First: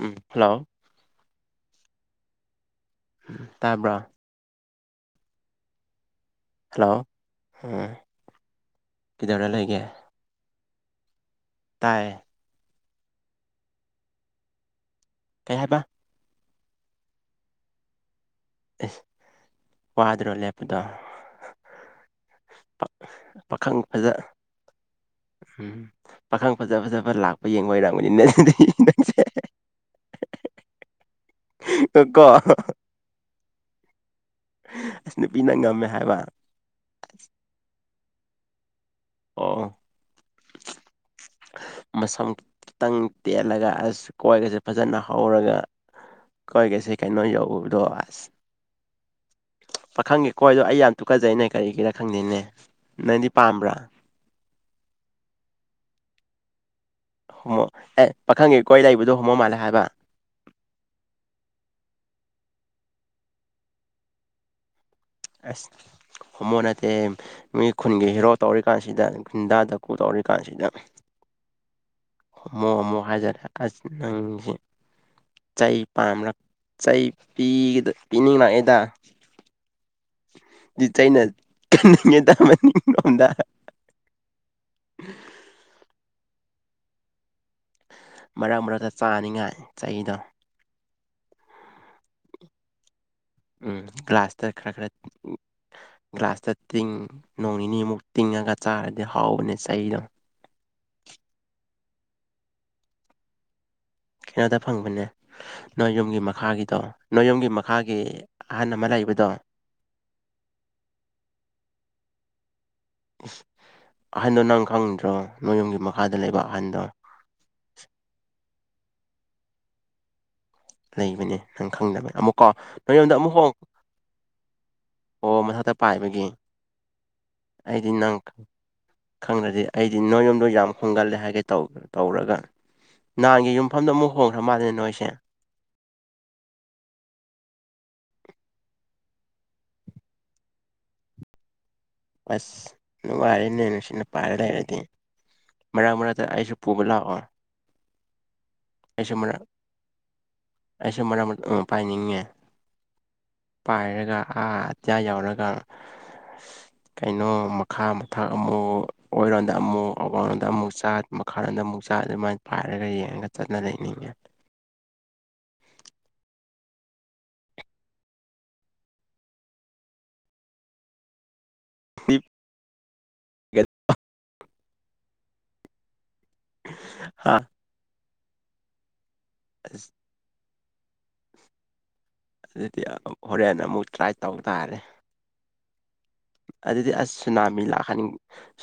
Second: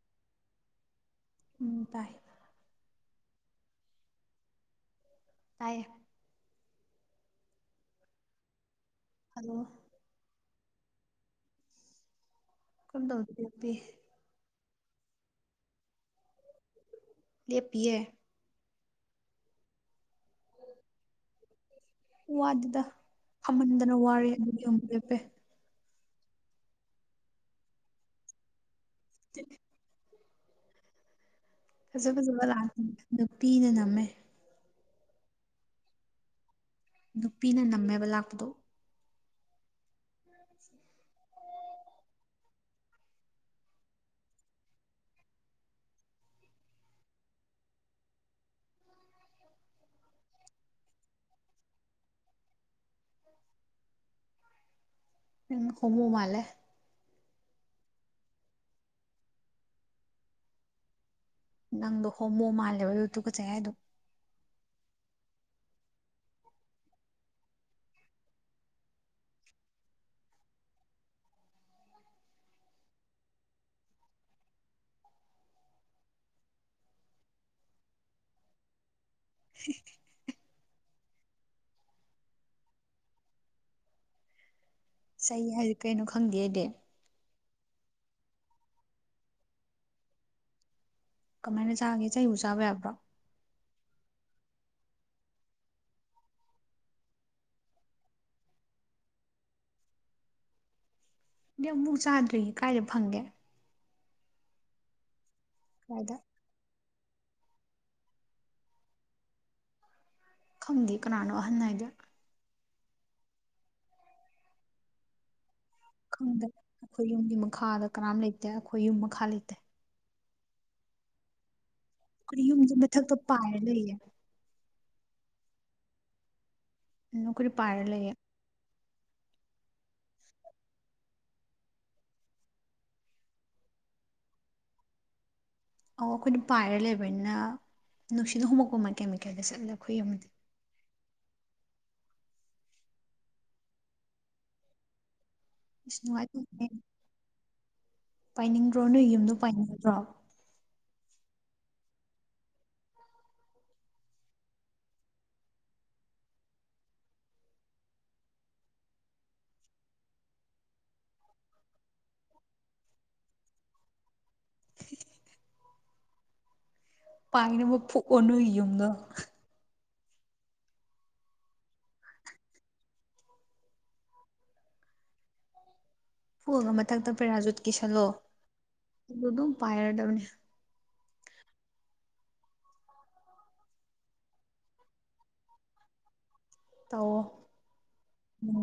ꯎꯝ hello ꯎꯝ ꯇꯥꯏ ꯎꯝ ꯇꯥꯕ꯭ꯔꫭ ꯇꯥꯏꯌꯦ ꯍꯜꯂꯣ ꯎ ꯀꯗꯧꯔꯥ ꯑꯗꯣ ꯂꯩꯒꯦ ꯇꯥꯏ ꯀꫭꯟ ꯊꫭꯡꯗ ꯂ‌ꯦꯞꯄꯤ ꯀꯩ ꯍꯥꯏꯕ ꯂꯦꯞꯄꯤꯌ‌ꯦ ꯑꯦꯁ ꯋꯥꯗ꯭ꯔꯣ ꯂꯦꯞꯄꯗꯣ ꯋꯥꯗ‌ꯦꯗ ꯄꯥꯈꯪ ꯐꯝꯍꯟꯗꯅ ꯐꯖ ꯋꯥꯔꯦ ꯑꯗꯨꯗꯤ ꯑꯃꯨꯛ ꯂꯦꯞꯄꯦ ꯎꯝ ꯄꯥꯈꯪ ꯐꯖ ꯐꯖꯕ ꯂꯥꯛꯄ ꯌꯦꯡꯉꯣꯏꯔꯥꯡꯕꯅꯤꯅ ꯅꯠꯇ‌ꯦ ꯐꯖ ꯅꯪꯁꯤꯀꯣ ꯐꯖꯕ ꯂꯥꯛꯇ ꯅꯨꯄꯤꯅ ꯅꯝꯃꯦ ꯑꯁ ꯅꯨꯄꯤꯅ ꯉꯝꯃꯦ ꯍꯥꯏꯕ ꯅꯨꯄꯤꯅ ꯅꯝꯃꯦꯕ ꯂꯥꯛꯄꯗꯣ ꯑꯣ ꯑꯣꯝ [unintelligible] ꯃꯁꯝ ꯈꯤꯇꯪ ꯇꯦꯜꯂꯒ ꯑꯁ ꯀꯣꯏꯒꯁꯦ ꯐꯖꯅ ꯍꯧꯔꯒ ꯀꯣꯏꯀ ꯁꯤ ꯀꯩꯅꯣ ꯌꯧꯕꯗꯣ ꯑꯁ [inaudible] ꯄꯥꯈꯪꯒꯤ ꯀꯣꯏꯗꯣ ꯑꯩ ꯌꯥꯝ ꯇꯨꯀꯠꯖꯩꯅꯦ ꯀꯔꯤꯒꯤꯔ ꯈꯪꯗꯦꯅꯦ ꯅꯪꯗꯤ ꯄꯥꯝꯕ꯭ꯔꯥ ꯎꯝ ꯍꫭꯃꫭꯃꯥꯟꯂ‌ꯦ ꯍꯣꯃꯣ ꯑꯦ ꯄꯥꯈꯪꯒꯤ ꯀꯣꯏ ꯂꯩꯕꯗꯣ ꯍꯣꯃꯣ ꯃꯥꯜꯂꯦ ꯍꯥꯏꯕ ꯅꯪꯗꯣ ꯍꯣꯃꯣ ꯃꯥꯜꯂꯦꯕ ꯑꯗꯨ ꯇꯨꯀꯠꯆꯩ ꯍꯥꯏꯗꯣ ꯑꯁ ꯍꯣꯃꯣ ꯅꯠꯇꯦ ꯃꯤ ꯈꯨꯟꯒꯤ ꯍꯤꯔꯣ ꯇꯧꯔꯤꯀꯥꯟꯁꯤꯗ ꯒꯟꯗꯥꯗꯀꯨ ꯇꯧꯔꯤꯀꯥꯟꯁꯤꯗ ꯍꫭꯃꫭ ꯍꫭꯃꫭ ꯍꯥꯏꯖꯔꯦ ꯑꯁ ꯅꯪꯁꯦ ꯆꯩ ꯄꯥꯝꯕꯔꯥ ꯆꯩ ꯄꯤꯅꯤꯡꯂꯛꯏꯗ [unintelligible] ꯆꯩꯅꯉ ꯇꯗ [unintelligible] ꯆꯩ ꯍꯥꯏꯁꯦ ꯀꯩꯅꯣ ꯈꯪꯗꯦ ꯑꯩꯗꯤ ꯃꯔꯛ ꯃꯔꯛꯇ ꯆꯥꯅꯤꯉꯥꯏ ꯆꯩꯗꯣ ꯀꯃꯥꯏꯅ ꯆꯥꯒꯦ ꯆꯩꯕꯨ ꯆꯥꯕ ꯌꯥꯕ꯭ꯔꯣ ꯎꯝ ꯒ꯭ꯂꯥꯁꯇ ꯈꯔ ꯈꯔ ꯒ꯭ꯂꯥꯁꯇ ꯇꯤꯡ ꯅꯣꯡ ꯅꯤꯅꯤꯃꯨꯛ ꯇꯤꯡꯉꯒ ꯆꯥꯔꯗꯤ ꯍꯥꯎꯕꯅꯦ ꯆꯩꯗꯣ ꯑꯩꯗꯤ ꯑꯃꯨꯛ ꯄꯥꯎ ꯆꯥꯗ꯭ꯔꯤ ꯀꯥꯏꯗ ꯐꯪꯒꯦ ꯀꯩꯅꯣꯗ ꯐꯪꯕꯅꯦ ꯅꯣꯏ ꯀꯥꯏꯗ ꯌꯨꯝꯒꯤ ꯃꯈꯥꯒꯤꯗꯣ ꯅꯣꯌꯌꯨꯝꯒꯤ ꯃꯈꯥꯒꯤ ꯑꯍꯜ ꯑꯃ ꯂꯩꯥꯛꯏꯕꯗꯣ ꯈꯪꯗꯦ ꯀꯅꯥꯅꯣ ꯑꯍꯟꯅ ꯍꯥꯏꯗꯤ ꯑꯍꯟꯗꯣ ꯅꯪ ꯈꯪꯗ꯭ꯔꯣ ꯅꯣꯏ ꯌꯨꯝꯒꯤ ꯃꯈꯥꯗ ꯂꯩꯕ ꯈꯪꯗ ꯑꯍꯟꯗꯣ ꯑꯩꯈꯣꯏ ꯌꯨꯝꯒꯤ ꯃꯈꯥꯗ ꯀꯅꯥꯝ ꯂꯩꯇꯦ ꯑꯩꯈꯣꯏ ꯌꯨꯝ ꯃꯈꯥ ꯂꯩꯇꯦ ꯂꯩꯕꯅꯦ ꯅꯪ ꯈꯪꯗꯕꯅꯦ ꯑꯩꯈꯣꯏ ꯑꯃꯨꯛꯀꯣ ꯌꯨꯝꯁꯦ ꯅꯣꯝꯗ ꯃꯊꯛꯇ ꯑꯃꯨꯛ ꯍꯣꯡ ꯄꯥꯏꯔ ꯂꯩꯌꯦ ꯑꯣ ꯃꯊꯥꯛꯇ ꯄꯥꯏꯕꯒ ꯀ ꯄꯥꯔ ꯂꯩ [inaudible] ꯈꯪꯗ꯭ꯔꯗꯤ ꯑꯩꯗꯤ ꯅꯣꯏ ꯌꯣꯝꯗ ꯌꯥꯝ ꯍꯣꯡꯒꯜꯂꯦ ꯍꯥꯏꯒꯦ ꯇꯧꯔꯒ ꯅꯍꯥꯟꯒꯤ ꯌꯨꯝꯐꯝꯗ ꯑꯃꯨꯛ ꯍꯣꯡꯈ꯭ꯔ ꯃꯥꯜꯜꯂꯤꯦꯅꯦ ꯅꯣꯏꯁꯦ ꯑꯣ ꯑꯩꯈꯣꯏꯅ ꯄꯥꯏꯔ ꯂꯩꯕꯅꯤꯅ ꯅꯨꯡꯁꯤꯠꯅ ꯍꯣꯡꯃꯛꯄ ꯑꯃ ꯀꯦꯃꯤꯀꯦꯜꯗ ꯆꯠꯂ ꯑꯩꯈꯣꯏ ꯑꯃꯗꯤ ꯑꯁ ꯅ ꯍꯥꯏꯅꯦ ꯅꯨꯡꯁꯤꯅ ꯄꯥꯔ ꯂꯩ ꯍꯥꯏꯗꯤ ꯃꯔꯥꯡ ꯏꯁ ꯃꯔꯛꯇ ꯅꯨꯡꯉꯥꯏꯇꯦ ꯑꯩꯁꯨ ꯄꯨꯕ ꯂꯥꯛꯑꯣ ꯄꯥꯏꯅꯤꯡꯗ꯭ꯔꯣ ꯅꯣꯏ ꯌꯨꯝꯗ ꯄꯥꯏꯅꯤꯡꯗ꯭ꯔꯣ ꯑꯦꯁ ꯃꯔꯥ ꯃ ꯄꯥꯏꯅꯤ ꯄꯥꯏꯔꯒ ꯑꯥ ꯑꯆꯥꯌꯥ ꯌꯥꯎꯔꯒ [unintelligible] [inaudible] ꯀꯩꯅꯣ ꯃꯈꯥ ꯃꯊꯛ ꯑꯃꯨꯛ ꯑꯣꯏꯔꯣꯝꯗ ꯑꯃꯨꯛ ꯑꯋꯥꯡꯔꯣꯗ ꯑꯃꯨꯛ ꯆꯥꯠ ꯃꯈꯥꯔꯣꯗ ꯑꯃꯨꯛ ꯄꯆꯥ ꯑꯗꯨꯃꯥꯏꯅ ꯄꯥꯏꯔꯒ ꯌꯦꯡꯉꯒ ꯆꯠꯅ ꯂꯩꯅꯤꯡꯉꯦ ꯄꯥꯏꯅꯝꯕ ꯄꯅ ꯌꯗꯣ [unintelligible] [inaudible] ꯐꯨꯑꯒ ꯃꯊꯛꯇ ꯍꯥ ꯄꯦꯔꯥꯖꯨꯠꯀꯤꯤꯁꯜꯂꯣ ꯑꯗꯨꯝ ꯑꯁ ꯄꯥꯏꯔꯕꯅꯦ ꯑꯗꯨꯗꯤ ꯍꯣꯔꯦꯟ ꯑꯃꯨꯛ ꯇ꯭ꯔꯥꯏ ꯇꯧ ꯇꯥꯔꯦ ꯑꯗꯨꯗꯤ ꯑꯁ ꯇꯧꯋꯣ ꯁꯨꯅꯥꯃꯤ ꯂꯍꯟ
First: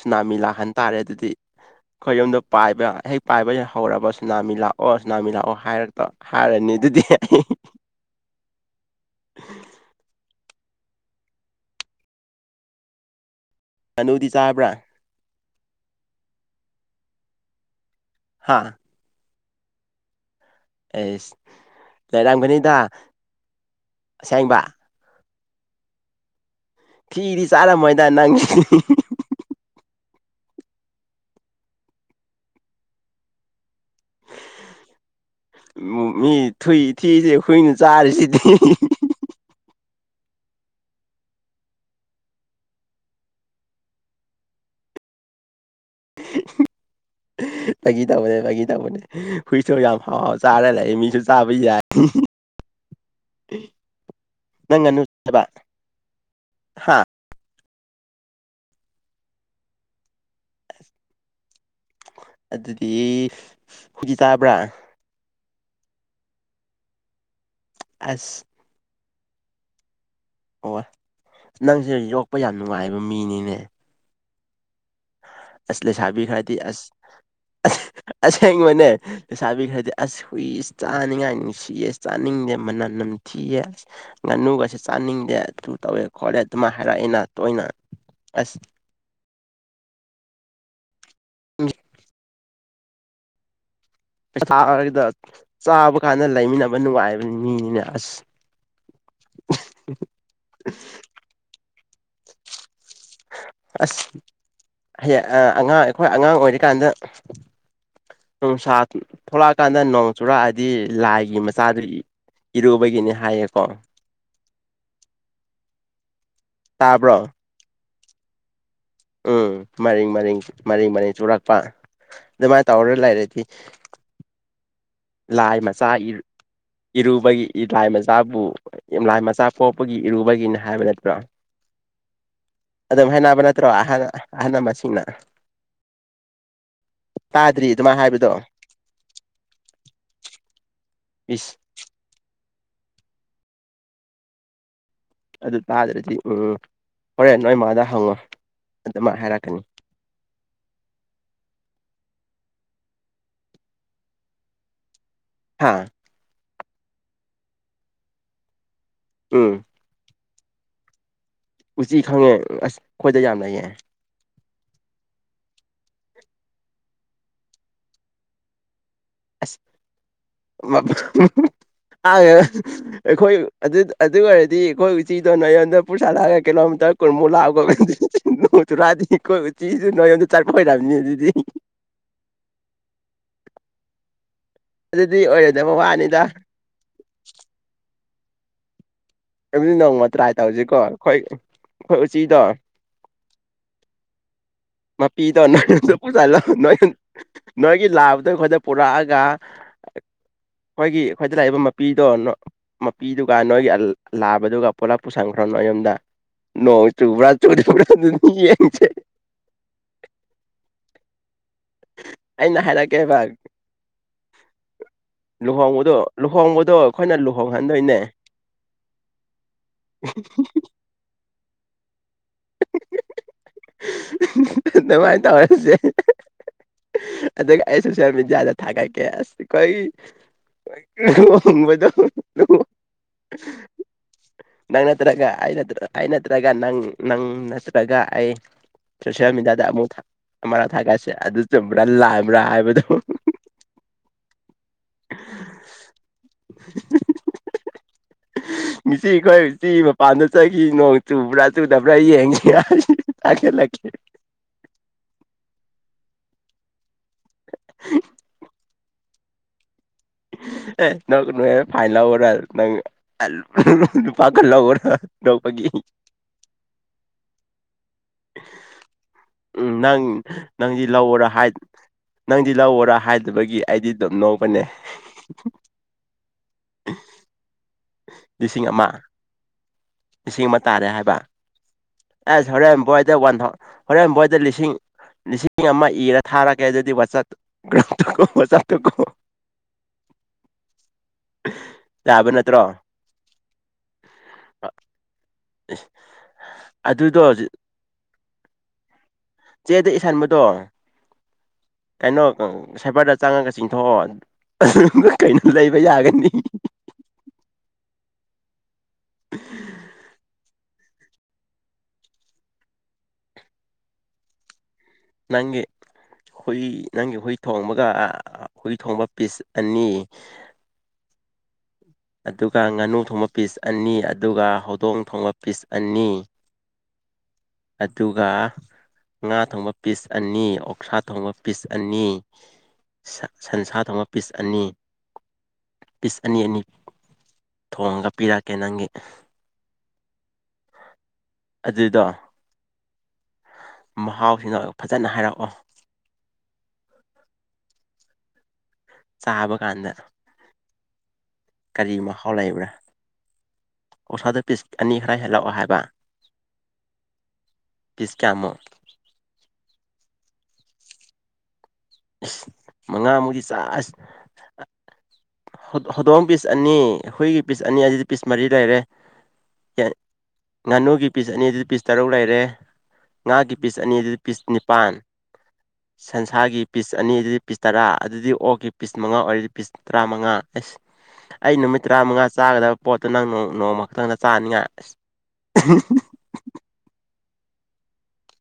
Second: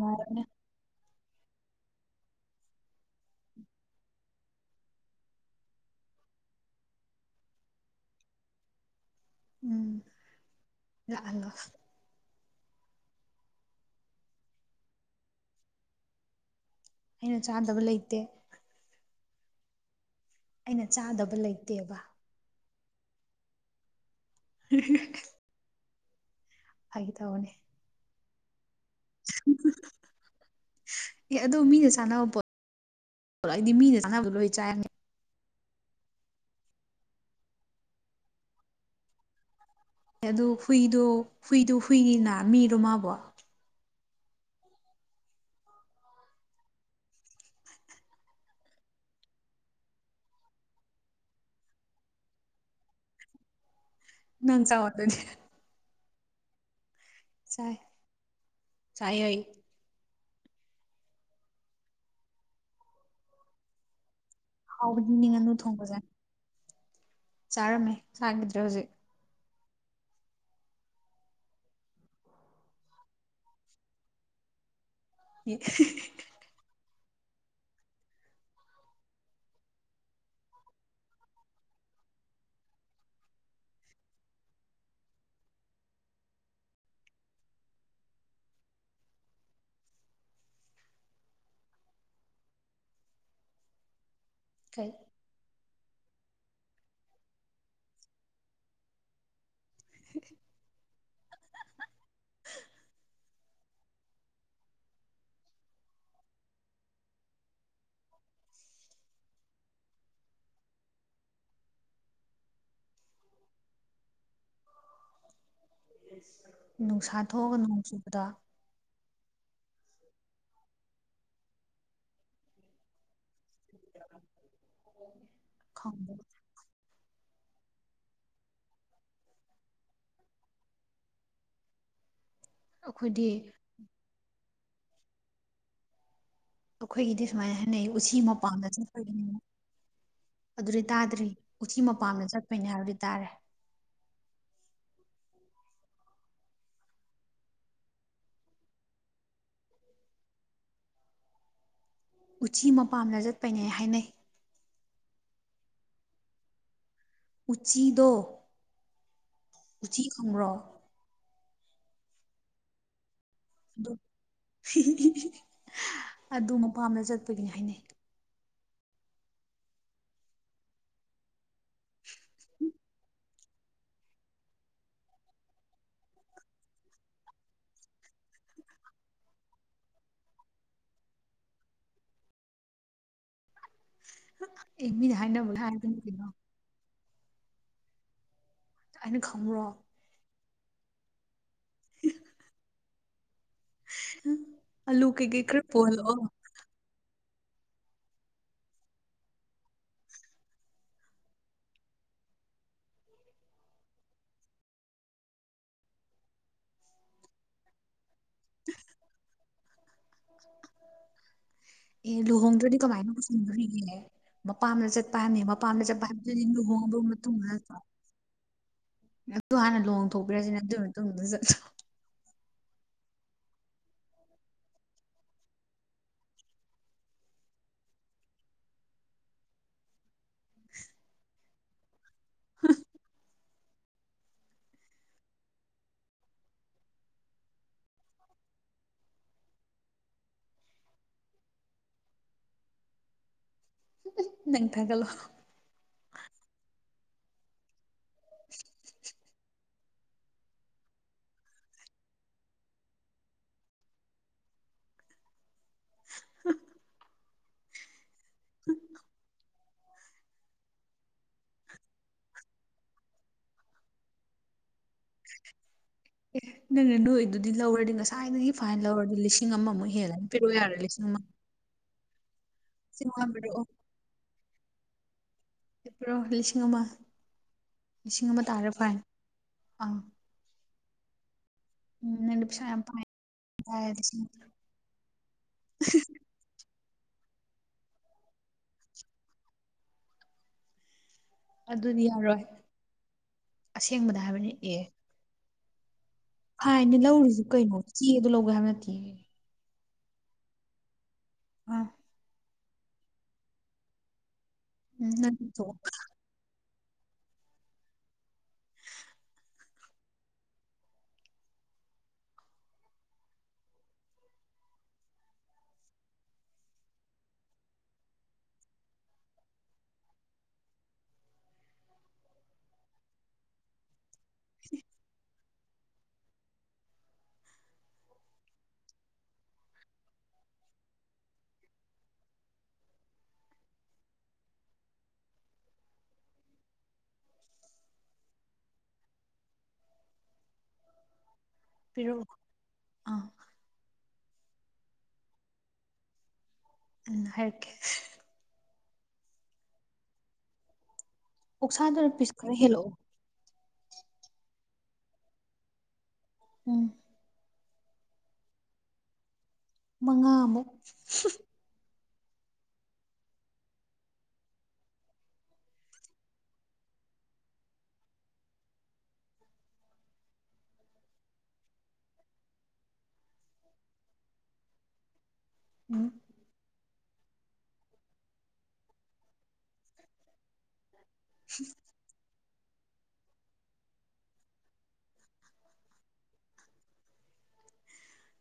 ꯁꯨꯅꯥꯃꯤ ꯂꯥꯛꯍꯟ ꯇꯥꯔꯦ ꯑꯗꯨꯗꯤ ꯑꯩꯈꯣꯏ ꯌꯨꯝꯗ ꯄꯥꯏꯕ ꯍꯦꯛ ꯄꯥꯏꯕ ꯍꯧꯔꯕ ꯁꯨꯅꯥꯃꯤ ꯂꯥꯛꯑꯣ ꯁꯨꯅꯥꯃꯤ ꯂꯥꯛꯑꯣ ꯍꯥꯏꯔꯛꯇ ꯍꯥꯏꯔꯅꯤ ꯗꯤ [inaudible] [unintelligible] [unintelligible] [inaudible] ꯎꯝ ꯂꯂꯣ [inaudible] ꯉꯅꯨꯗꯤ ꯆꯥꯕ꯭ꯔꯥ ꯑꯩꯅ ꯆꯥꯗꯕ ꯂꯩꯇꯦ ꯍꯥꯥ [inaudible] ꯑꯩꯅ ꯆꯥꯗꯕ ꯂꯩꯇꯦꯕ ꯗ [unintelligible] [inaudible] ꯎ [unintelligible] [inaudible] ꯐꯤꯗꯤ ꯆꯥꯔꯝꯃꯣꯏꯗ ꯅꯪ ꯎꯝ ꯑꯦ ꯑꯗꯨ ꯃꯤꯅ ꯆꯥꯅꯕ ꯄꯣ ꯑꯩꯗꯤ ꯃꯤꯅ ꯆꯥꯟꯅꯕꯗꯣ ꯂꯣꯏ ꯆꯥꯔꯝꯅꯤ ꯃꯤ ꯊꯨꯏ ꯊꯁꯤꯦ ꯍꯨꯏꯅ ꯆꯥꯔꯁꯤꯗꯤ ꯑꯦ ꯑꯗꯨ ꯍꯨꯏꯗꯣ ꯍꯨꯏꯗꯣ ꯍꯨꯏꯅ ꯃꯤꯔꯣ ꯃꯥꯕꯣ [unintelligible] [inaudible] ꯄꯒꯤ ꯇꯧꯕꯅꯦ ꯄꯒꯤ ꯇꯧꯕꯅꯦ ꯍꯨꯏꯁꯨ ꯌꯥꯝ ꯍꯥꯎ ꯆꯥꯔ ꯂꯩ ꯃꯤꯁꯨ ꯆꯥꯕ ꯌꯥꯏ [unintelligible] [inaudible] ꯎꯝ ꯅꯪ ꯆꯥꯕ ꯇꯗꯤ ꯍꯥ [inaudible] ꯁꯥꯏ [inaudible] ꯑꯗꯨꯗꯤ ꯍꯖꯤ ꯍꯥꯎꯕꯗꯤ ꯅꯤꯡ ꯉꯅꯨ ꯊꯣꯡꯕꯁꯦ ꯆꯥꯔꯃꯦ ꯑꯁ ꯆꯒꯗ꯭ꯔꯦ ꯍꯧꯖꯤꯛ ꯍ ꯅꯪꯁ ꯍꯧꯛ ꯌꯣꯛꯄ ꯌꯥꯝ ꯅꯨꯡꯉꯥꯏꯕ ꯃꯤꯅꯤꯅꯦ ꯑꯁꯂ ꯆꯥꯕꯤ ꯈꯔꯗꯤ ꯑꯁ ꯑꯁꯦꯡꯕꯅꯦ ꯂꯩꯁꯥꯕꯤ ꯈ꯭ꯔꯗꯤ ꯑꯁ ꯍꯨꯏ ꯆꯥꯅꯤꯡꯉꯥꯏ ꯍꯨꯁ ꯆꯥꯅꯤꯡꯗꯦ ꯃꯅ ꯊꯤꯑ ꯉꯥꯅꯨꯒꯁꯦ ꯆꯥꯅꯤꯡꯗꯦ ꯑꯗꯨ ꯇꯧꯋꯦ ꯈꯣꯠꯂꯦ ꯑꯗꯨꯃꯥꯏ ꯍꯥꯏꯔꯛꯑꯦꯅ ꯇꯣꯏꯅ ꯑꯁ [inaudible] ꯎꯝ ꯀꯩ [unintelligible] ꯆꯥꯕ ꯀꯥꯟꯅ ꯂꯩꯃꯤꯟꯅꯕ ꯅꯨꯡꯉꯥꯏꯕ ꯃꯤꯅꯤꯅꯦ ꯑꯁ [unintelligible] [unintelligible] ꯑꯁ ꯍꯌꯦꯡ ꯑꯉꯥꯡ ꯑꯩꯈꯣꯏ ꯑꯉꯥꯡ ꯑꯣꯏꯔꯤꯀꯥꯟꯗ ꯅꯨꯡꯁꯥ ꯊꯣꯛꯂꯛꯑꯀꯥꯟꯗ ꯅꯣꯡ ꯆꯨꯔꯛꯑꯗꯤ ꯂꯥꯏꯒꯤ ꯃꯆꯥꯗꯨ ꯏ ꯏꯔꯨꯕꯒꯤꯅꯤ ꯍꯥꯏꯌꯦꯀꯣ ꯅꯨꯡꯁꯥ ꯇꯥꯕ꯭ꯔꯣ ꯊꯣꯛꯑꯒ ꯅꯣꯡ ꯆꯨꯕꯗ ꯎꯝ ꯃꯔꯤꯡ ꯃꯔꯤꯡ ꯃꯔꯤꯡ ꯃꯔꯤꯡ ꯆꯨꯔꯛꯄ ꯑꯗꯨꯃꯥꯏꯅ ꯇꯧꯔ ꯂꯩꯔꯗꯤ ꯂꯥꯏ ꯃꯆꯥ ꯈꯪꯗꯦ ꯏꯔꯨꯕꯒꯤ ꯂꯥꯏ ꯃꯆꯥꯕꯨ ꯌꯥꯝ ꯂꯥꯏ ꯃꯆꯥ ꯄꯣꯛꯄꯒꯤ ꯏꯔꯨꯕꯒꯤꯅꯤ ꯍꯥꯏꯕ ꯅꯠꯇ꯭ꯔꯣ [unintelligible] ꯑꯗꯨꯝ ꯑꯩꯈꯣꯏꯗꯤ ꯍꯥꯏꯅꯕ ꯅꯠꯇ꯭ꯔꯣ ꯑꯍ ꯑꯍꯜ ꯂꯃꯁꯤꯡꯅ ꯑꯩꯈꯣꯏꯒꯤꯗꯤ ꯁꯨꯃꯥꯏꯅ ꯍꯥꯏꯅꯩ ꯎꯆꯤ ꯍꯥꯏꯕꯗꯣ ꯃꯄꯥꯟꯗꯁꯨ ꯐꯅꯤꯅ ꯑꯗꯨꯗꯤ ꯇꯥꯗ꯭ꯔꯤ ꯏꯁ ꯎꯆꯤ ꯃꯄꯥꯝꯗ ꯆꯠꯄꯩꯅꯦ ꯍꯥꯏꯕꯗꯤ ꯇꯥꯔꯦ ꯑꯗꯨ ꯇꯥꯗ꯭ꯔꯗꯤ ꯎꯝ ꯍꯣꯔꯦꯟ ꯅꯣꯏ ꯏꯃꯥꯗ ꯍꯪꯉꯣ ꯑꯗꯨꯃꯛ ꯍꯥꯏꯔꯛꯀꯅꯤ ꯎꯆꯤ ꯃꯄꯥꯝꯅ ꯆꯠꯄꯅꯦ ꯍꯥꯏꯅꯩ ꯍꯥꯥ ꯎꯆꯤꯗꯣ ꯎꯝ ꯎꯆꯤ ꯈꯪꯕ꯭ꯔꯣ ꯎꯆꯤ ꯈꯪꯉꯦ ꯑꯁ ꯑꯩꯈꯣꯏꯗ ꯌꯥꯝ ꯂꯩꯌꯦ ꯑꯗꯨ ꯑꯗꯨ ꯃꯄꯥꯝꯗ ꯆꯠꯄꯒꯤꯅꯤ ꯍꯥꯏꯅꯩ ꯑꯁ ꯑ ꯑꯩꯈꯣꯏ ꯑꯗꯨ ꯑꯗꯨ ꯑꯣꯏꯔꯗꯤ ꯑꯩꯈꯣꯏ ꯎꯆꯤꯗꯣ ꯅꯉꯣꯟꯗ ꯄꯨꯔꯁꯥꯂꯥꯛꯑꯒ ꯀꯤꯂꯣꯃꯤꯇꯔ ꯀꯨꯟꯃꯨꯛ ꯂꯥꯛꯑꯕ ꯈꯣ [unintelligible] ꯆꯨꯔꯛꯑꯗꯤ ꯀꯣꯏ ꯆꯤꯁꯨ ꯅꯣꯏꯉꯣꯟꯗ ꯆꯥꯔꯄ ꯑꯣꯏꯔꯝꯅꯤ ꯑꯗꯨꯗꯤ [unintelligible] ꯑꯦ ꯃꯤꯅ ꯑꯗꯨꯗꯤ ꯍꯥꯏꯅꯕ ꯍꯥꯏꯕꯅꯤ ꯑꯣꯏꯔꯣꯏꯗꯕꯋꯥꯅꯤꯗ ꯀꯩꯅꯣ ꯑꯩꯅ ꯈꯪꯕ꯭ꯔꯣ ꯑꯗꯨꯗꯤ ꯅꯣꯡꯃ ꯇ꯭ꯔꯥꯏ ꯇꯧꯁꯤꯀꯣ ꯑꯩꯈꯣꯏ ꯑꯩꯈꯣꯏ ꯎꯆꯤꯗꯣ ꯎꯝ ꯃꯥ ꯄꯤ ꯗꯣ [unintelligible] ꯄꯨꯁꯂ ꯅꯣꯏꯒꯤ ꯂꯥꯕꯗ ꯑꯩꯈꯣꯏꯗ ꯄꯨꯔꯛꯑꯒ ꯑꯩꯈꯣꯏꯒꯤ ꯑꯩꯈꯣꯏꯗ ꯂꯥꯛꯏꯕ ꯃꯄꯤꯗꯣ ꯃꯄꯤꯗꯨꯒ ꯅꯣꯏꯒꯤ ꯂꯥꯕꯗꯨꯒ ꯄꯨꯂꯞ ꯄꯨꯁꯟꯈ꯭ꯔꯣ ꯅ ꯌꯣꯝꯗ ꯅꯣꯡ ꯆꯨꯕ꯭ꯔꯥ ꯆꯨꯔꯤꯕ꯭ꯔꯥ ꯑꯗꯨ ꯌꯦꯡꯁꯦ ꯑꯦ ꯑꯩꯅ ꯂꯨꯍꯣꯡꯗ꯭ꯔꯗꯤ ꯀꯃꯥꯏꯅ ꯍꯥꯏꯔꯛꯀꯦꯕ ꯄꯨꯁꯟꯈꯔꯤꯒꯦ ꯃꯄꯥꯝꯗ ꯆꯠꯄ ꯍꯥꯏꯕꯅꯤ ꯃꯄꯥꯝꯗ ꯆꯠꯄ ꯍꯥꯏꯕꯗꯨ ꯂꯨꯍꯣ ꯗꯣ ꯑꯩꯈꯣꯏꯅ ꯂꯨꯍꯣꯡꯍꯟꯗꯣꯏꯅꯦ ꯑꯗꯨ ꯍꯥꯟꯅ ꯂꯨꯣꯡꯊꯣꯛꯄꯤꯔꯁꯤꯅꯦ ꯑꯗꯨꯒꯤ ꯃꯇꯨꯡ ꯃꯇꯨꯡ ꯆꯠꯂ ꯃꯥꯏꯅ ꯇꯧꯔꯁꯦ ꯑꯗꯨꯒ ꯑꯩ ꯁꯣꯁꯤꯜ ꯃꯦꯗꯤꯌꯥꯗ ꯊꯥꯒꯥꯏꯀꯦ ꯑꯩꯈꯣꯏ ꯇꯨꯃꯣꯏꯗ [unintelligible] ꯅꯪ ꯅꯠꯇ꯭ꯔꯒ ꯑꯩ ꯑꯩ ꯅꯠꯇ꯭ꯔꯒ ꯅꯪ ꯅꯪ ꯅꯠꯇ꯭ꯔꯒ ꯑꯩ ꯁꯣꯁꯤꯌꯦꯜ ꯃꯦꯗꯤꯌꯥꯗ ꯑꯃꯨꯛ ꯑꯃ ꯊꯥꯒꯠꯁꯦ ꯑꯗꯨ ꯆꯨꯝꯕ꯭ꯔꯥ ꯂꯥꯛꯑꯕ꯭ꯔꯥ ꯍꯥꯏꯕꯗꯣ ꯅꯪ ꯊꯒꯂꯣ ꯃꯤꯁꯤ ꯏꯈꯁꯤ ꯄꯥꯟꯗ ꯆꯈꯤ ꯅꯣꯡ ꯆꯨꯕ꯭ꯔꯥ ꯆꯨꯗꯕ꯭ꯔꯥ ꯌꯦꯡꯉ ꯍꯥꯏ ꯇꯥꯒꯠꯂꯛꯀꯦ [unintelligible] [unintelligible] [unintelligible] ꯍ [unintelligible] ꯑꯦ ꯅꯦ ꯐꯥꯏ ꯂꯕ ꯅꯪ ꯅꯨꯄꯥꯒꯜꯂꯔ ꯅꯄꯒꯤ ꯑꯦ ꯅꯪꯅꯦ ꯅꯣꯏꯗꯨꯗꯤ ꯂꯧꯔꯗꯤ ꯉꯁꯥꯏꯗꯒꯤ ꯐꯥꯏꯟ ꯂꯧꯔꯗꯤ ꯂꯤꯁꯤꯡ ꯑꯃꯃꯨꯛ ꯍꯦꯜꯂꯅꯤ ꯄꯤꯔꯛꯑꯣ ꯌꯥꯔꯣꯏ ꯂꯤꯁꯤꯡ ꯑꯃ ꯔ ꯍꯥꯏ ꯅꯪꯗꯤ ꯂꯧꯑꯣꯔꯥ ꯂꯤꯁꯤꯡ ꯑꯃ ꯍꯥꯏꯗꯕꯒꯤ ꯄꯤꯔꯛꯑꯣ ꯑꯩꯗꯤ ꯑꯗꯨꯝ ꯅꯣꯛꯧꯕꯅꯦ ꯄ꯭ꯔꯣ ꯂꯤꯁꯤꯡ ꯑꯃ ꯂꯤꯁꯤꯡ ꯑꯃ ꯇꯥꯔꯦ ꯐꯔ ꯑꯥ ꯂꯤꯁꯤꯡ ꯑꯃ ꯇꯥꯔꯦ ꯍꯥꯏꯕ [unintelligible] ꯑꯁ ꯄꯩꯁꯥ ꯌꯥꯝ ꯍꯣꯔꯦꯟ ꯄꯥꯏ ꯕꯣꯏꯗ ꯋꯥꯟ ꯍꯣꯔꯦꯟ ꯕꯣꯏꯗ ꯂꯤꯁꯤꯡ ꯂꯤꯁꯤꯡ ꯑꯃ ꯏꯔ ꯊꯥꯔꯛꯀꯦ ꯑꯗꯨꯗꯤ ꯋꯥꯆ ꯀ ꯇ ꯀꯣꯆꯥ ꯇ ꯀꯣ ꯑꯗꯨꯗꯤ ꯌꯥꯔꯣꯏ ꯑꯁꯦꯡꯕꯗ ꯍꯥꯏꯕꯅꯤ ꯑꯦ [unintelligible] ꯍꯥꯏꯅꯦ ꯑꯗꯨꯗꯣ ꯂꯧꯔꯤꯁꯤ ꯀꯩꯅꯣ ꯆꯦ ꯑꯗꯨ ꯂꯧꯒꯦ ꯍꯥꯏꯕ ꯅꯠꯇꯦ ꯆꯦꯗ ꯏꯁꯟꯥꯟꯕꯗꯣ ꯑꯥ ꯀꯩꯅꯣ ꯁꯥꯏꯕꯔꯗ ꯆꯪꯉꯒ ꯆꯤꯡꯊꯣꯛꯑꯣ ꯎꯝ ꯅꯪ ꯀꯩꯅꯣ ꯂꯩꯕ ꯄꯤꯊꯣꯛꯑꯣ ꯌꯥꯒꯅꯤ ꯅꯪꯦ ꯍꯨꯏ ꯅꯪꯒꯤ ꯍꯨꯏ ꯊꯣꯡꯕꯒ ꯍꯨꯏ ꯊꯣꯡꯕ ꯄꯤꯁ ꯑꯅꯤ [unintelligible] ꯑꯗꯨꯒ ꯉꯥꯅꯨ ꯊꯣꯡꯕ ꯄꯤꯁ ꯑꯅꯤ ꯑꯗꯨꯒ ꯍꯧꯗꯣꯡ ꯊꯣꯡꯕ ꯄꯤꯁ ꯑꯅꯤ ꯑꯗꯨꯒ ꯉꯥ ꯊꯣꯡꯕ ꯄꯤꯁ ꯑꯅꯤ ꯑꯣꯛꯁꯥ ꯊꯣꯡꯕ ꯄꯤꯁ ꯑꯅꯤ ꯁꯟꯁꯥ ꯊꯣꯡꯕ ꯄꯤꯁ ꯑꯅꯤ ꯄꯤꯁ ꯑꯅꯤ ꯑꯅꯤ ꯊꯣꯡꯒ ꯄꯤꯔꯛꯀꯦ ꯅꯪꯒꯤ ꯑꯗꯨꯗ ꯄꯤꯔꯛꯑꯣ ꯑꯥ ꯃꯍꯥꯛ ꯅ ꯐꯖꯅ ꯍꯥꯏꯔꯛꯑꯣ ꯎ ꯍꯥꯏꯀꯦ ꯆꯥꯕ ꯀꯥꯟꯗꯅ ꯀꯔꯤ ꯑꯣꯛꯁꯥꯗꯨꯅ ꯃꯍꯥꯎ ꯄꯤꯁ ꯈꯔ ꯂꯩꯕ꯭ꯔꯥ ꯍꯦꯜꯂꯛꯑꯣ ꯑꯣꯁꯥꯗ ꯄꯤꯁ ꯑꯅꯤ ꯈꯔ ꯍꯦꯜꯂꯛꯑꯣ ꯍꯥꯏꯕ ꯎꯝ ꯄꯤꯁꯀꯃꯣ ꯃꯉꯥꯃꯨꯛ ꯑ ꯃꯉꯥꯃꯨꯛꯀꯤ ꯆꯥꯛ ꯍꯧꯗꯣꯡ ꯄꯤꯁ ꯑꯅꯤ ꯍꯈꯨꯏꯒꯤ ꯄꯤꯁ ꯑꯅꯤ ꯑꯁꯤꯗꯤ ꯄꯤꯁ ꯃꯔꯤ ꯂꯩꯔꯦ ꯉꯥꯅꯨꯒꯤ ꯄꯤꯁ ꯑꯅꯤꯗꯨꯗꯤ ꯄꯤꯁ ꯇꯔꯨꯛ ꯂꯩꯔꯦ ꯉꯥꯒꯤ ꯄꯤꯁ ꯑꯅꯤ ꯑꯗꯨꯗ ꯄꯤꯁ ꯅꯤꯄꯜ ꯎꯝ ꯁꯟꯁꯥꯒꯤ ꯄꯤꯁ ꯑꯅꯤ ꯑꯗꯨꯗꯤ ꯄꯤꯁ ꯇꯔꯥ ꯑꯗꯨꯗꯤ ꯑꯣꯛꯀꯤ ꯄꯤꯁ ꯃꯉꯥ ꯑꯣꯏꯔꯗꯤ ꯄꯤꯁ ꯇꯔꯥꯃꯉꯥ ꯑꯦꯁ ꯑꯩ ꯅꯨꯃꯤꯠ ꯇꯔꯥꯃꯉꯥ ꯆꯥꯒꯗꯕ ꯄꯣꯠꯇꯨ ꯅꯪ ꯅꯣꯡꯃ ꯈꯛꯇꯪꯗ ꯆꯥꯅꯤꯉꯥꯏ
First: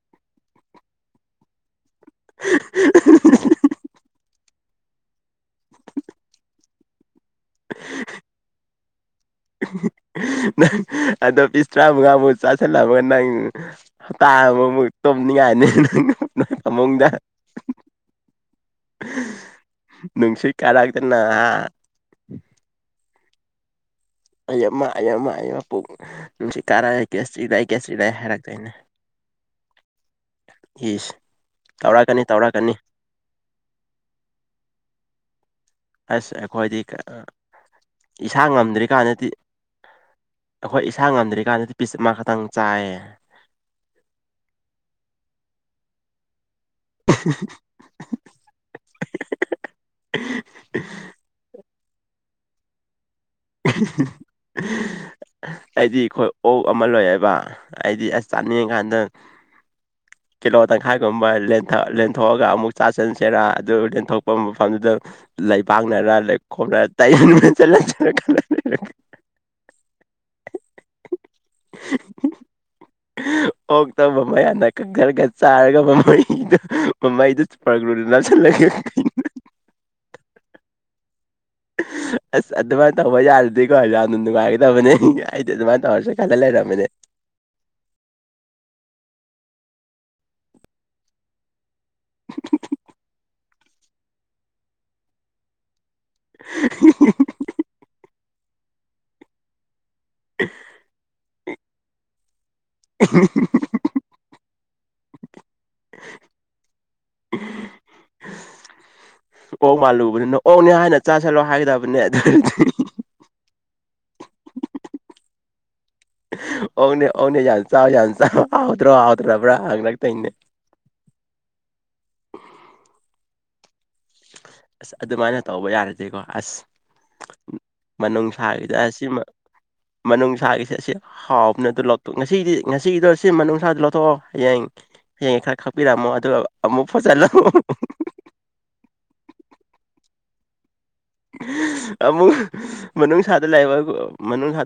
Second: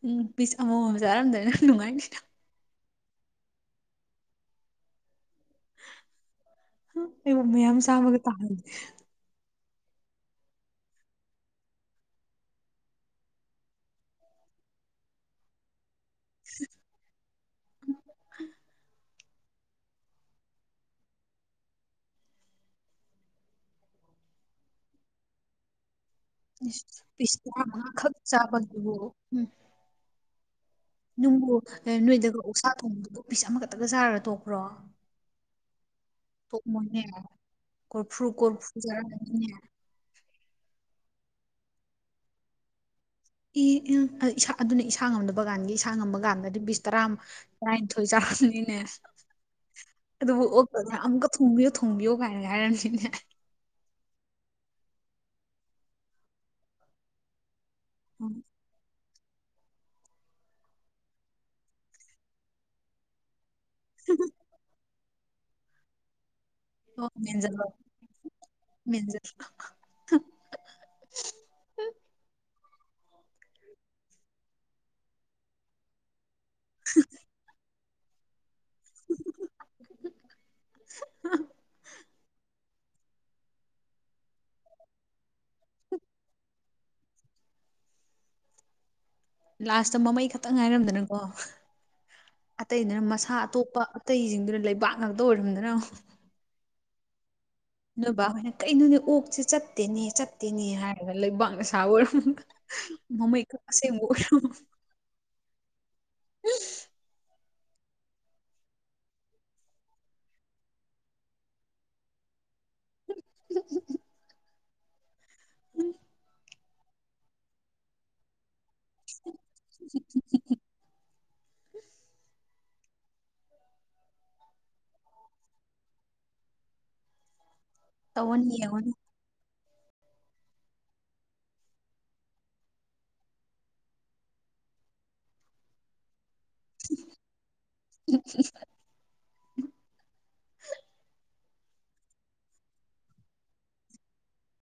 ꯎꯝ ꯄꯤꯁ ꯑꯃꯣꯃꯝ ꯆꯥꯔꯝꯗꯣꯏꯅ ꯅꯨꯡꯉꯥꯏꯅꯤ [unintelligible] [unintelligible] ꯑꯩꯉ ꯃꯌꯥꯝ ꯁꯥꯃꯒ ꯇꯥꯦ ꯎ ꯅꯪ ꯑꯗꯣ ꯄꯤꯁ ꯇꯔꯥ ꯃꯨꯉꯥꯃꯨꯛ ꯆꯥꯁꯤꯜꯂꯒ ꯅꯪꯞ ꯇꯥꯕꯃꯨꯛ ꯅꯤꯡꯉꯥꯏꯅꯦꯪꯃꯗ ꯅꯪꯁꯤ ꯀꯔꯒꯗꯅ ꯑꯩꯃꯃꯄꯨꯡ ꯅꯨꯡꯁꯤ ꯏꯁ ꯀꯥꯔꯛꯒꯦ ꯄꯤꯁ ꯀꯦꯁꯇ꯭ꯔꯤ ꯂꯩ ꯀꯦꯁꯇ꯭ꯔꯤ ꯇꯔꯥꯃꯉꯥꯈꯛ ꯂꯩ ꯍꯥꯏꯔꯛꯇꯣꯏꯅꯦ ꯆꯥꯕꯗꯨꯕꯨ ꯏꯁ ꯅꯪꯕꯨ ꯇꯧꯔꯛꯀꯅꯤ ꯅꯣꯏꯗꯒ ꯎꯛꯁꯥ ꯇꯧꯔꯛꯀꯅꯤ ꯊꯣꯡꯕꯗꯨ ꯄꯄꯤꯤꯁ ꯑꯃꯈꯛꯇꯒ ꯆꯥꯔ ꯇꯣꯛꯄ꯭ꯔꯣ ꯑꯁ ꯑꯩꯈꯣꯏꯗꯤ ꯇꯣꯛꯑꯝꯃꯣꯏꯅꯦ ꯀꯣꯔꯐꯨ ꯏꯁꯥ ꯀꯣꯔꯐꯨ ꯉꯝꯗ꯭ꯔꯤ ꯀꯥꯟꯗꯗꯤ ꯆꯥꯔꯝꯃꯅꯤꯅꯦ ꯑꯩꯈꯣꯏ ꯏꯁꯥ ꯉꯝꯗ꯭ꯔꯤꯀꯥꯟꯗꯗꯤ ꯄꯤꯁ ꯑꯃ ꯈꯛꯇꯪ ꯆꯥꯏꯌꯦ ꯏ ꯎ ꯏꯁ ꯑꯗꯨꯅ ꯏꯁꯥ ꯉꯝꯗꯕ ꯀꯥꯟꯒꯤ ꯏꯁꯥꯡ ꯉꯝꯕ ꯀꯥꯟꯗꯗꯤ ꯕꯤ ꯇꯔꯥ ꯇꯔꯥꯅꯤꯊꯣꯏ ꯆꯥꯕꯅꯤꯅꯦ ꯑꯗꯨꯕꯨ ꯑꯣ ꯑꯃꯨꯛꯀ ꯊ ꯊꯣꯡꯕꯤꯌꯣ ꯀꯥꯏꯔꯦ ꯍꯥꯏꯔꯔꯕꯅꯤꯅꯦ ꯑꯩꯗꯤ ꯑꯩꯈꯣꯏ ꯑꯣꯛ ꯑꯃ ꯂꯣꯏꯑꯕ ꯍꯥꯏꯗꯤ ꯑꯁ ꯆꯥꯅꯤꯡꯉꯀꯥꯟꯗ ꯀꯤꯂꯣ ꯇꯪꯈꯥꯏꯒꯨꯝꯕ ꯂꯦꯟꯊꯣꯛꯑꯒ ꯑꯃꯨꯛ ꯆꯥ ꯆꯟꯁꯤꯦꯔꯥ ꯑꯗꯨ ꯂꯦꯟꯊꯣꯛꯄ ꯃꯐꯝꯗꯨꯗ ꯂꯩ ꯄꯥꯛꯅꯔ ꯂꯩ ꯈꯣꯝꯅꯔ ꯇꯩꯦꯟꯂ ꯃꯤꯖꯔ ꯑꯣꯛꯇ ꯃ ꯃꯌꯥꯗ ꯀꯛ ꯈꯔꯒ ꯆꯥꯔꯒ ꯃꯃꯗ ꯃꯃ ꯏꯗꯤ ꯄꯒꯨ ꯅ ꯆꯂꯒꯦ [unintelligible] ꯑꯁ ꯑꯗꯨꯃꯥꯏꯅ ꯇꯧꯕ ꯌꯥꯔꯗꯤꯀꯣ ꯑꯗꯨꯖ ꯌꯥꯝꯅ ꯅꯨꯡꯉꯥꯏꯒꯗꯕꯅꯦ ꯑꯩꯗꯤ ꯑꯗꯨꯃꯅ ꯇꯧꯔꯁꯨ ꯈꯂ ꯂꯩꯔꯝꯝꯕꯅꯦ [unintelligible] ꯂꯥꯁꯇ ꯃꯃꯩ ꯈꯛꯇꯪ ꯉꯥꯏꯔꯝꯗꯅꯀꯣ ꯑꯇꯩꯗꯅ ꯃꯁꯥ ꯑꯇꯣꯞꯄ ꯑꯇꯩꯁꯤꯡꯗꯨꯅ ꯂꯩꯕꯥꯛ ꯉꯥꯛꯇ ꯑꯣꯏꯔꯝꯗꯅ [unintelligible] ꯈꯣꯏꯅ ꯀꯩꯅꯣꯅꯦ ꯑꯣꯛꯁꯦ ꯆꯠꯇꯦꯅꯦ ꯆꯠꯇꯦꯅꯦ ꯍꯥꯏꯔꯒ ꯂꯩꯕꯥꯛꯅꯁꯥꯕ ꯑꯣꯏꯔꯝ ꯃꯃꯩ ꯀꯁꯦꯣꯜ [unintelligible] ꯑꯣꯛ ꯃꯥꯜꯂꯨꯕꯅꯤꯅ ꯑꯣꯛꯅꯦ ꯍꯥꯏꯅ ꯆꯥꯥꯁꯜꯂꯣ ꯍꯥꯏꯒꯗꯕꯅꯦ ꯑꯗꯨꯗꯤ ꯎ ꯑꯅꯦ ꯌꯥꯁꯥꯎ ꯌꯥꯁ ꯑꯥꯎꯇ꯭ꯔꯣ ꯑꯇ꯭ꯔ ꯅꯕ꯭ꯔꯅꯥꯒ ꯊꯅꯦ [unintelligible] ꯑꯁ ꯑꯗꯨꯃꯥꯏꯅ ꯇꯧꯕ ꯌꯥꯔꯁꯦꯀꯣ ꯑꯁ ꯃꯅꯨꯡ ꯇꯧꯑꯣꯅꯦ ꯁꯥꯔꯤꯗ ꯌꯦꯡꯉꯣꯅꯦ ꯑꯁꯤꯃ ꯃꯅꯨꯡꯅꯨꯡꯁꯥꯒꯤꯁꯦ ꯑꯁꯤ ꯍꯥꯎꯅ ꯑꯗꯨ ꯂꯧꯊꯣꯛ ꯉꯁꯤꯗꯤ ꯉꯁꯤꯗꯣ ꯑꯁꯤ ꯃꯅꯨꯡꯅꯨꯡꯁꯥꯗꯨ ꯂꯧꯊꯣꯛꯑꯣ ꯍꯌꯦꯡ ꯍꯌꯦꯡ ꯈꯔ ꯈꯥꯛꯄꯤꯔꯛꯝꯃꯣ ꯑꯗꯨꯒ ꯑꯃꯨꯛ ꯐꯖꯜꯂꯃꯣ [unintelligible] ꯑꯃꯨꯛ ꯃꯅꯨꯡꯥꯗ ꯂꯩꯕ ꯃꯅꯨꯡꯗ